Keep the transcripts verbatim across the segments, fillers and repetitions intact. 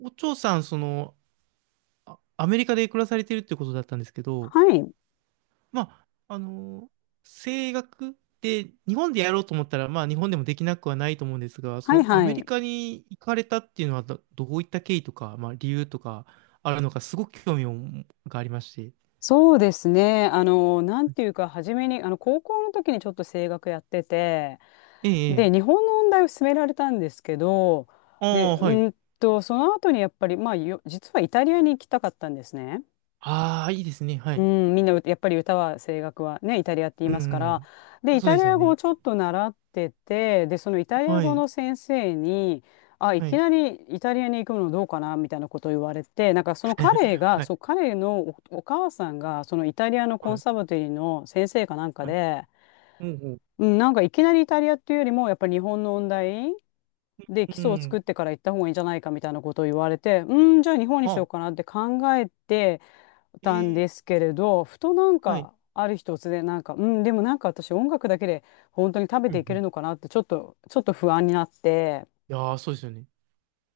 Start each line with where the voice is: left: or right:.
right: お嬢さん、その、あアメリカで暮らされてるってことだったんですけど、
left: はい。
right: まあ、あの、声楽って日本でやろうと思ったら、まあ、日本でもできなくはないと思うんですが、そ
left: はい
right: のア
left: は
right: メリ
left: い。
right: カに行かれたっていうのはど、どういった経緯とか、まあ、理由とかあるのか、すごく興味をがありまして。
left: そうですね。あの、なんていうか、初めに、あの、高校の時にちょっと声楽やってて、
right: ええ、え
left: で、
right: え。
left: 日本の音大を勧められたんですけど、
right: あ
left: で、
right: あ、はい。
left: うんと、その後にやっぱり、まあ、よ実はイタリアに行きたかったんですね。
right: ああ、いいですね。は
left: う
right: い。
left: ん、みんなうやっぱり歌は声楽はねイタリアって言い
right: うん、
left: ますから、
right: う
left: で
right: ん。
left: イ
right: そう
left: タ
right: で
left: リ
right: すよ
left: ア語を
right: ね。
left: ちょっと習ってて、でそのイタリア
right: は
left: 語
right: い。
left: の先生に「あ、い
right: は
left: き
right: い。
left: なりイタリアに行くのどうかな」みたいなことを言われて、なんかその彼 が
right: はい。
left: そう彼のお、お母さんがそのイタリアのコ
right: は
left: ンサ
right: い。
left: バテリーの先生かなんか
right: はい。
left: で、
right: ほうほう。
left: うん、なんかいきなりイタリアっていうよりもやっぱり日本の音大で基
right: う
left: 礎を
right: ん。
left: 作ってから行った方がいいんじゃないかみたいなことを言われて、うんじゃあ日本にしよ
right: あ、
left: うかなって考えて、たん
right: ええ、
left: ですけれど、ふとなん
right: はい。
left: か、ある日突然なんか、うん、でもなんか私音楽だけで本当に食べ
right: う
left: てい
right: んう
left: け
right: ん、
left: るのかなって、ちょっと、ちょっと不安になって、
right: いやー、そうですよね。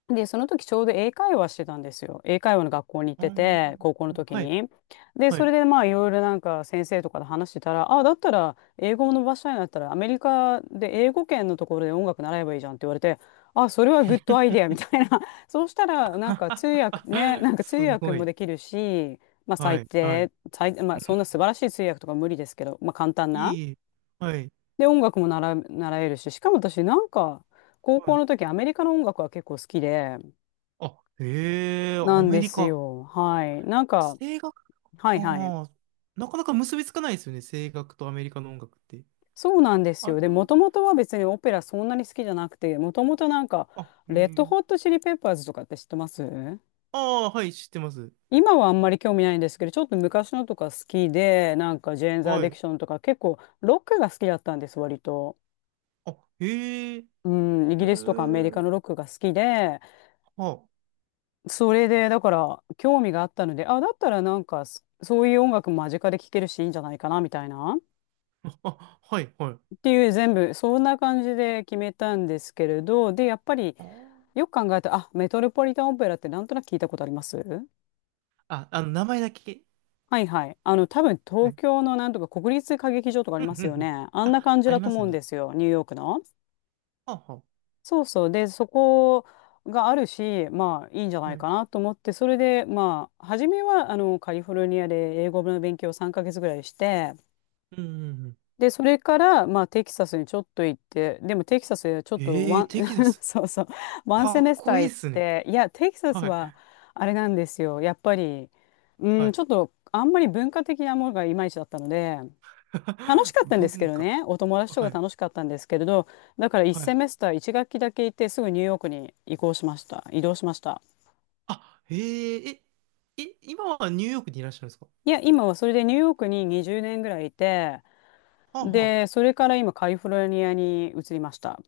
left: で、その時ちょうど英会話してたんですよ。英会話の学校に行っ
right: う
left: て
right: ん。
left: て、高校の時
right: はい、
left: に。で、
right: は
left: それ
right: い。
left: でまあいろいろなんか先生とかで話してたら、あ、だったら英語を伸ばしたいんだったらアメリカで英語圏のところで音楽習えばいいじゃんって言われて、あ、それはグッドアイデアみたいな。そうしたらなんか通訳ね、なんか
right: す
left: 通訳
right: ご
left: も
right: い。
left: できるし、まあ
right: は
left: 最
right: い、はい。う
left: 低、最、まあそんな素晴
right: ん、
left: らしい通訳とか無理ですけど、まあ簡単
right: い
left: な。
right: い、いいはい、
left: で、音楽も習う、習えるし、しかも私なんか高
right: は
left: 校
right: い。
left: の時アメリカの音楽は結構好きで、
right: あ、へえ、
left: な
right: ア
left: ん
right: メ
left: で
right: リ
left: す
right: カ。
left: よ。はい。なんか、
right: 声楽、
left: はいはい。
right: ああ、なかなか結びつかないですよね。声楽とアメリカの音楽って。
left: そうなんです
right: あ
left: よ。で、
right: れ
left: も
right: も、
left: ともとは別にオペラそんなに好きじゃなくて、もともとなんか、
right: あ、へ
left: レッドホッ
right: え。
left: トチリペッパーズとかって知ってます？
right: ああ、はい、知ってます。
left: 今はあんまり興味ないんですけど、ちょっと昔のとか好きで、なんかジェーンズ・ア
right: は
left: ディク
right: い。
left: ションとか結構ロックが好きだったんです、割と。
right: あ、へえ、へ
left: うん、イ
right: え、
left: ギリスとかアメリカのロックが好きで、
right: は
left: それでだから興味があったので、あ、だったらなんかそそういう音楽間近で聴けるしいいんじゃないかなみたいな。
right: あ、あ、はい、はい。
left: っていう全部そんな感じで決めたんですけれど、で、やっぱり
right: あー、
left: よく考えたら、あ、メトロポリタンオペラってなんとなく聞いたことあります？
right: あ、あの、名前だけ。
left: はいはい。あの、多分
right: は
left: 東
right: い。
left: 京のなんとか国立歌劇場とかあ
right: う
left: り
right: ん、
left: ま
right: う
left: す
right: ん、う
left: よ
right: ん。
left: ね。あんな感
right: あ、
left: じ
right: あ
left: だ
right: り
left: と
right: ます
left: 思うん
right: ね。
left: ですよ、ニューヨークの。
right: はあは
left: そうそう。で、そこがあるし、まあいいんじゃない
right: はい。
left: かなと思って、それでまあ、初めはあのカリフォルニアで英語の勉強をさんかげつぐらいして、
right: うんうんうん。
left: で、それから、まあ、テキサスにちょっと行って、でもテキサスはちょっと
right: ええ
left: ワ
right: ー、テキサ
left: ン、
right: ス。
left: そうそう、ワンセ
right: かっ
left: メスタ
right: こ
left: ー
right: いいっ
left: 行っ
right: すね。
left: て、いや、テキサス
right: はい。
left: はあれなんですよ。やっぱり、う
right: は
left: ん、ち
right: い。
left: ょっとあんまり文化的なものがいまいちだったので、楽し かったんですけ
right: 文
left: ど
right: 化。
left: ね、お友達と
right: は
left: か
right: い。
left: 楽しかったんですけれど、だからワン
right: は
left: セ
right: い。
left: メスターいち学期だけ行って、すぐニューヨークに移行しました。移動しました。
right: あ、えええ、え、今はニューヨークにいらっしゃるんですか？
left: いや、今はそれでニューヨークににじゅうねんぐらいいて、
right: はあは
left: で、それから今カリフォルニアに移りました。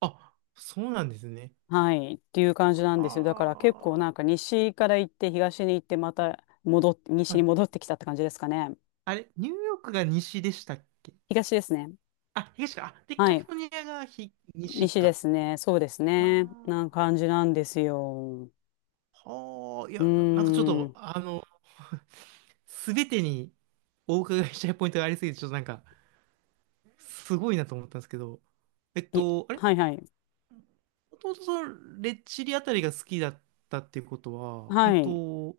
right: あ。あ、そうなんですね。
left: はい。っていう感じなんですよ。だから結構なん
right: は
left: か西から行って東に行ってまた戻っ、西
right: あ。は
left: に
right: い。
left: 戻ってきたって感じですかね。
right: あれ、ニューヨークが西でしたっけ？
left: 東ですね。
right: あ、東か。あ、で、
left: は
right: カリフ
left: い。
right: ォルニアがひ、西
left: 西で
right: か。
left: すね。そうです
right: あ
left: ね。な感じなんですよ。
right: あ。はあ。い
left: う
right: や、いや、なんかちょっ
left: ー
right: と、
left: ん。
right: あの、すべてにお伺いしたいポイントがありすぎて、ちょっとなんか、すごいなと思ったんですけど、えっ
left: い、
right: と、あれ、
left: はいはい。
right: もともとそのレッチリあたりが好きだったっていうことは、うん
left: はい。
right: と、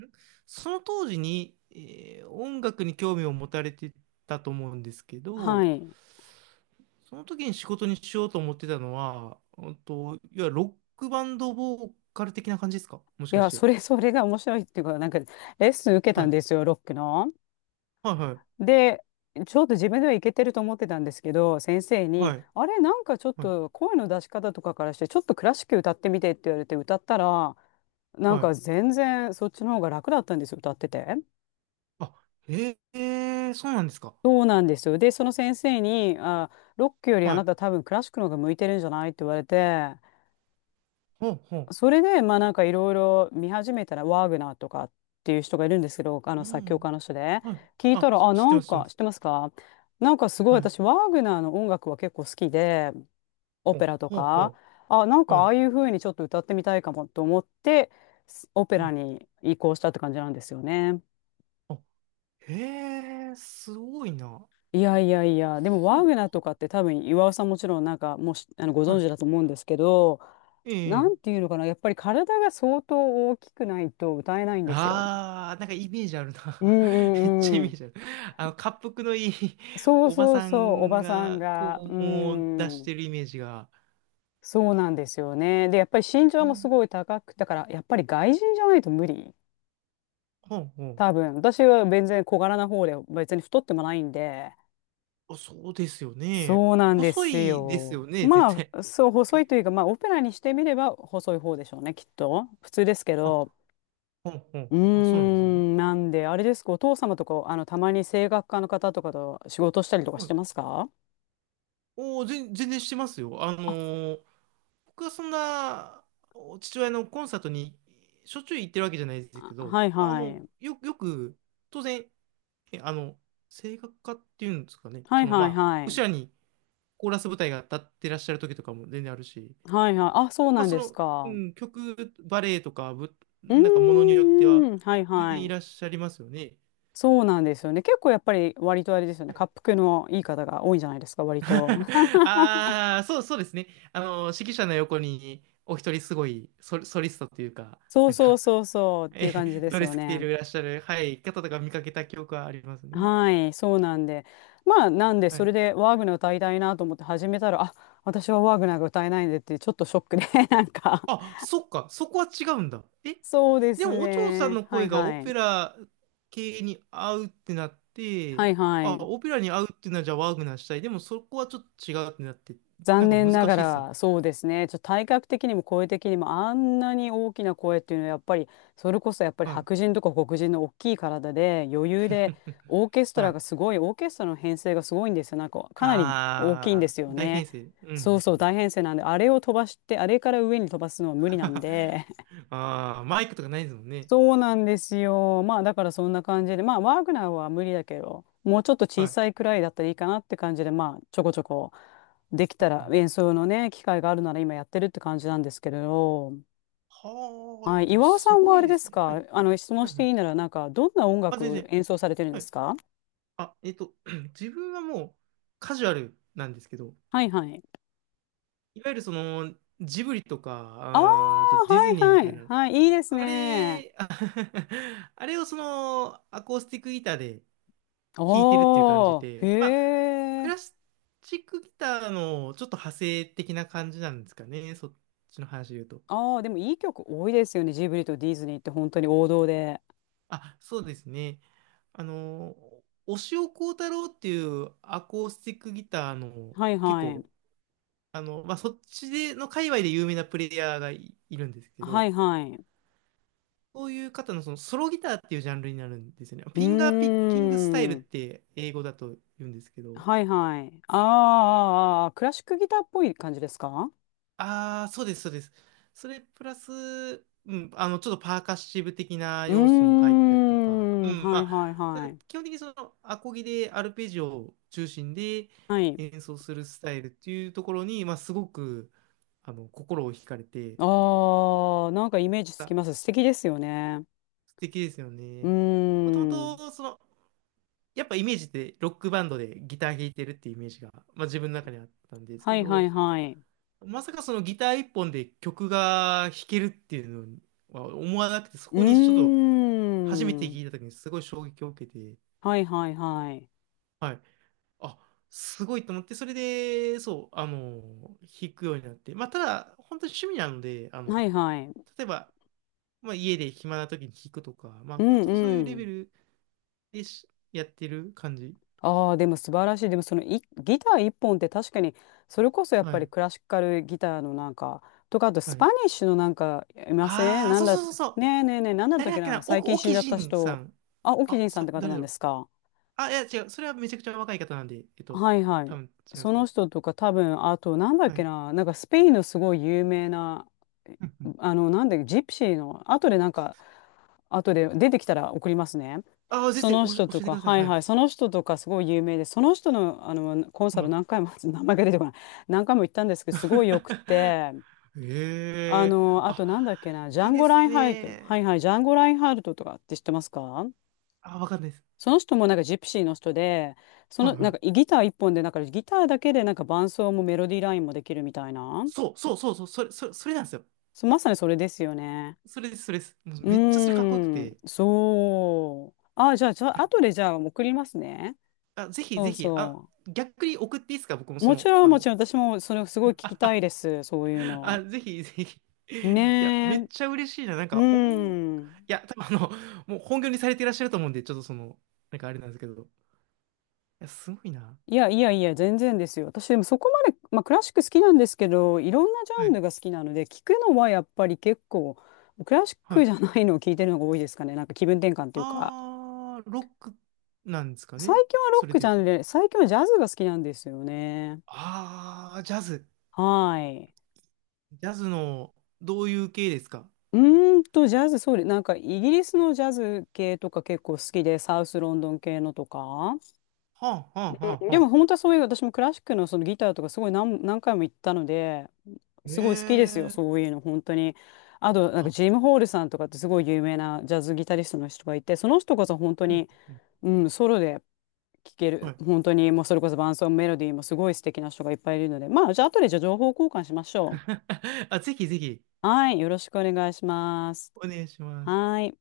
right: んその当時に、えー音楽に興味を持たれてたと思うんですけ
left: は
right: ど、
left: い。
right: その時に仕事にしようと思ってたのは、うんと、いわゆるロックバンドボーカル的な感じですか、もし
left: い
right: か
left: や、
right: し
left: それ、
right: て？
left: それが面白いっていうか、なんかレッスン受けた
right: は
left: んで
right: い。
left: すよ、ロックの。
right: はいはい。
left: で、ちょっと自分ではいけてると思ってたんですけど、先生に、
right: はい。
left: あれ、なんかちょっ
right: はい。
left: と声の出し方とかからして、ちょっとクラシック歌ってみてって言われて歌ったら、なん
right: はい。
left: か全然そっちの方が楽だったんですよ、歌ってて。
right: あ、へえ、そうなんですか。
left: そうなんですよ。で、その先生に、あ、ロックよりあ
right: は
left: な
right: い。
left: た多分クラシックの方が向いてるんじゃないって言われて、
right: ほうほ
left: それで、まあなんかいろいろ見始めたら、ワーグナーとかっていう人がいるんですけど、あの
right: う。う
left: 作曲
right: ん。
left: 家の人で、
right: はい。
left: 聞いた
right: あ、
left: ら、
right: し、
left: あ、
right: 知っ
left: な
right: てま
left: ん
right: す、知ってま
left: か知っ
right: す。
left: てますか？なんかすごい
right: はい。
left: 私、ワーグナーの音楽は結構好きで、オペ
right: お、
left: ラと
right: ほう
left: か、
right: ほ
left: あ、なん
right: う。
left: か
right: は
left: あ
right: い。
left: あいう風にちょっと歌ってみたいかもと思って、すオペ
right: う
left: ラ
right: ん。
left: に移行したって感じなんですよね。
right: あ、へえ、すごいな。
left: いやいやいや、でもワ
right: そ
left: ー
right: う
left: グナーと
right: か。
left: かって多分岩尾さんもちろんなんかもうしあのご
right: は
left: 存
right: い。
left: 知だと思うんですけど、
right: え
left: な
right: え。
left: んていうのかな、やっぱり体が相当大きくないと歌えないんですよ。
right: ああ、なんかイメージある
left: う
right: な。
left: ん
right: めっちゃイ
left: うんう
right: メー
left: ん。
right: ジある。あの、恰幅のいい
left: そう
right: おば
left: そう
right: さ
left: そう、お
right: ん
left: ばさん
right: が、こ
left: が。う
right: う、もう出し
left: ん。
right: てるイメージが。
left: そうなんですよね。で、やっぱり身
right: あ
left: 長もす
right: ー、
left: ごい高く、だからやっぱり外人じゃないと無理。
right: ほうほう。
left: 多分。私は全然小柄な方で、別に太ってもないんで。
right: あ、そうですよね。
left: そうなんで
right: 細
left: す
right: いですよ
left: よ。
right: ね、絶
left: ま
right: 対。
left: あ、そう、細いというか、まあ、オペラにしてみれば細い方でしょうね、きっと。普通ですけ
right: あ、
left: ど。
right: ほうほう。
left: うー
right: あ、そうなんですね。
left: ん、なんで、あれですか、お父様とか、あの、たまに声楽家の方とかと仕事したりとか
right: は
left: して
right: い。
left: ますか？
right: おお、全全然してますよ。あの
left: あ、
right: ー僕はそんな父親のコンサートにしょっちゅう行ってるわけじゃないです
left: あ
right: けど、
left: はい
right: あ
left: は
right: の、
left: い。
right: よ、よく、当然、えあの、声楽家っていうんですかね、
left: はい
right: その、ま
left: はい
right: あ、
left: はい。
right: 後ろにコーラス部隊が立ってらっしゃる時とかも全然あるし、
left: はいはい。あ、そう
right: まあ、
left: なん
right: そ
left: です
right: の、う
left: か。
right: ん、曲、バレエとか、ぶ、
left: う
right: なんかものによっては、
left: ーん。はい
right: 全
left: は
right: 然い
left: い。
right: らっしゃいますよね。
left: そうなんですよね。結構やっぱり割とあれですよね。
right: はい。
left: 恰幅のいい方が多いんじゃないですか、割と。
right: ああ、そう、そうですね。あの、指揮者の横に、お一人すごいソ、ソリストというか、
left: そう
right: なん
left: そう
right: か、
left: そうそうってい
right: え、
left: う感じ で
right: ド
left: す
right: レ
left: よ
right: ス着てい
left: ね。
right: らっしゃる、はい、方とか見かけた記憶はありますね。
left: はい、そうなんで。まあ、なんで、
right: は
left: そ
right: い。
left: れでワーグナー歌いたいなと思って始めたら、あ、私はワーグナーが歌えないんでって、ちょっとショックで、なんか。
right: あ、そっか、そこは違うんだ。え、
left: そうで
right: で
left: す
right: も、お嬢さん
left: ね。
right: の
left: はい
right: 声がオ
left: は
right: ペ
left: い。
right: ラ系に合うってなっ
left: は
right: て、
left: いは
right: あ、
left: い。
right: オペラに合うっていうのは、じゃあワーグナーしたい。でも、そこはちょっと違うってなって、な
left: 残
right: んか
left: 念
right: 難
left: なが
right: しいっすね。
left: ら、そうですね。ちょっと体格的にも声的にもあんなに大きな声っていうのはやっぱり、それこそやっぱり
right: はい。
left: 白人とか黒人の大きい体で余裕で、オーケスト
right: は
left: ラ
right: い。
left: がすごい、オーケストラの編成がすごいんですよ。なんかかなり大きいんで
right: あ
left: すよ
right: ー、大
left: ね。
right: 編成。う
left: そう
right: ん。
left: そう、大編成なんで、あれを飛ばして、あれから上に飛ばすのは無理なん で、
right: あー、マイクとかないですもんね。
left: そうなんですよ。まあだからそんな感じで、まあワーグナーは無理だけど、もうちょっと小
right: はい。
left: さいくらいだったらいいかなって感じで、まあちょこちょこできた
right: は
left: ら
right: あ、
left: 演奏のね、機会があるなら今やってるって感じなんですけれど、
right: はあ、い
left: は
right: や、
left: い、
right: でも
left: 岩尾さ
right: す
left: ん
right: ご
left: はあ
right: い
left: れ
right: で
left: で
right: す
left: す
right: ね。は
left: か、
right: い。
left: あの質問
right: は
left: し
right: いは
left: て
right: い、
left: いいならなんかどんな音
right: あ、全
left: 楽
right: 然。
left: 演奏されてるん
right: は
left: で
right: い、
left: すか？
right: あ、えっと、自分はもうカジュアルなんですけど、
left: はいはい。
right: いわゆるそのジブリとか、
left: ああ、
right: あー、あとディ
left: は
right: ズ
left: い
right: ニーみた
left: は
right: い
left: い。
right: な、
left: はい、いいです
right: あ
left: ね。
right: れ、あ、 あれをそのアコースティックギターで弾いてるっていう感じ
left: おー、へ
right: で、まあ、ク
left: え。
right: ラシックギターのちょっと派生的な感じなんですかね、そっちの話で言うと。
left: ああ、でもいい曲多いですよね。ジブリとディズニーって本当に王道で。
right: あ、そうですね。あの、押尾コ太郎っていうアコースティックギターの
left: はい
right: 結
left: はい。
right: 構あの、まあ、そっちでの界隈で有名なプレイヤーがい、いるんですけ
left: は
right: ど、
left: いはい。
right: そういう方のそのソロギターっていうジャンルになるんですよね。フ
left: う
right: ィンガーピッ
left: ー
right: キングスタイルっ
left: ん。
right: て英語だと言うんですけど、
left: はいはい。あーあー、あークラシックギターっぽい感じですか？
right: ああ、そうです、そうです。それプラス、うん、あの、ちょっとパーカッシブ的な
left: うー
right: 要素も入ったりとか、う
left: ん。
right: ん、
left: はい
right: ま
left: はい
right: あ、た
left: は
right: だ
left: い。
right: 基本的にそのアコギでアルペジオを中心で
left: はい。
right: 演奏するスタイルっていうところに、まあ、すごくあの心を惹かれて、
left: ああ、なんかイメージつ
right: あ、
left: きます。素敵ですよね。
right: 素敵ですよ
left: う
right: ね。もとも
left: ーん。
right: と、その、やっぱイメージってロックバンドでギター弾いてるっていうイメージが、まあ、自分の中にあったんですけ
left: はいは
right: ど、
left: いはい。
right: まさかそのギター一本で曲が弾けるっていうのは思わなくて、そ
left: うー
right: こにちょっと初めて聞
left: ん。
right: いた時にすごい衝撃を受けて、
left: はいはいはい。
right: はい。あ、すごいと思って、それで、そう、あの、弾くようになって、まあ、ただ、本当に趣味なので、あの、
left: はいはい。
right: 例えば、まあ、家で暇な時に弾くとか、まあ、
left: う
right: 本
left: ん
right: 当そういう
left: う
right: レベ
left: ん。
right: ルでしやってる感じ。
left: ああ、でも素晴らしい。でもそのいギター一本って確かに、それこそやっ
right: は
left: ぱり
right: い
left: クラシカルギターのなんか、とか、あと
right: は
left: スパ
right: い。
left: ニッシュのなんか、いません
right: ああ、
left: なん
right: そう
left: だ、
right: そう
left: ね
right: そうそう。
left: えねえねえ、なんだった
right: 誰
left: っ
right: だ
left: け
right: っけ
left: な、
right: な、
left: 最
right: お、
left: 近死ん
right: 沖
left: じゃった
right: 仁さ
left: 人。
right: ん。
left: あ、オキジ
right: あ、
left: ンさんっ
right: さ、
left: て方
right: 誰
left: なん
right: だろ
left: で
right: う。
left: すか？
right: あ、いや、違う。それはめちゃくちゃ若い方なんで、えっと、
left: はいは
right: 多
left: い。
right: 分違うんで
left: そ
right: すけ
left: の
right: ど。
left: 人とか多分、あと、なんだっ
right: は
left: け
right: い。
left: な、なんかスペインのすごい有名な、
right: うんうん、
left: あの、なんで、ジプシーの、後でなんか、後で出てきたら送りますね。
right: ああ、ぜ
left: そ
right: ひ、
left: の
right: おし、教
left: 人と
right: えてく
left: か、
right: ださい。
left: はい
right: は
left: は
right: い。
left: い、その人とかすごい有名で、その人の、あのコンサル
right: は
left: 何回も、名前が出てこない、何回も行ったんですけど、すごいよくて、
right: い。
left: あ
right: へえ。
left: の、あとなんだっ
right: あ、
left: けな、ジャ
right: いい
left: ン
right: で
left: ゴ・ライ
right: す
left: ンハルト、はい
right: ね。
left: はい、ジャンゴ・ラインハルトとかって知ってますか？
right: あ、わかんないです。
left: その人もなんかジプシーの人で、そ
right: はい
left: の
right: は
left: なんか
right: い。
left: ギター一本で、なんかギターだけでなんか伴奏もメロディーラインもできるみたいな。
right: そうそうそうそう、それ、それ、それなんですよ。
left: そう、まさにそれですよね。
right: それです、それです。もう
left: う
right: めっちゃそれかっこよく
left: ー
right: て。
left: ん、
right: い
left: そう。あ、じゃあ、じゃあ、
right: や、
left: 後でじゃあ送りますね。
right: あ、ぜひ
left: そ
right: ぜ
left: う
right: ひ、あ、
left: そ
right: 逆に送っていいですか？僕も
left: う。
right: そ
left: もち
right: の、
left: ろん、
right: あ
left: もち
right: の、
left: ろん、私もそれすごい聞きたいです。そういう
right: あ、
left: の。
right: ぜひぜひ。いや、め
left: ね
right: っ
left: え。
right: ちゃ嬉しいな。なん
left: う
right: か、音、い
left: ん。
right: や、多分あの、もう本業にされていらっしゃると思うんで、ちょっとその、なんかあれなんですけど。いや、すごいな。
left: いやいやいや、全然ですよ。私でもそこまで、まあ、クラシック好きなんですけど、いろんなジ
right: は
left: ャン
right: い。
left: ルが好きなので、聞くのはやっぱり結構、クラシッ
right: は
left: ク
right: い。
left: じゃないのを聞いてるのが多いですかね。なんか気分転換というか。
right: あー、ロックなんですか
left: 最
right: ね。
left: 近はロ
right: そ
left: ッ
right: れ
left: ク
right: で
left: じ
right: 言う
left: ゃ
right: と。
left: んで、最近はジャズが好きなんですよね。
right: あー、ジャズ。
left: はい。
right: ジャズの、どういう系ですか？
left: うーんと、ジャズ、そうで、なんかイギリスのジャズ系とか結構好きで、サウスロンドン系のとか。
right: はあ、はあ、は
left: うん、
right: あ、
left: で
right: は
left: も
right: あ。
left: 本当はそういう、私もクラシックのそのギターとかすごい何、何回も行ったので、
right: ええ
left: すごい好きですよ、
right: ー。
left: そういうの、本当に。あと、なんか
right: あ、
left: ジム・ホールさんとかってすごい有名なジャズギタリストの人がいて、その人こそ本当
right: うん、
left: に、
right: うん。
left: うん、ソロで聴け
right: は
left: る、
right: い。
left: 本当に、もうそれこそ伴奏もメロディーもすごい素敵な人がいっぱいいるので、まあ、じゃあ、後でじゃあ情報交換しましょ
right: あ、ぜひぜひ、
left: う。はい、よろしくお願いします。
right: お願いします。
left: はい。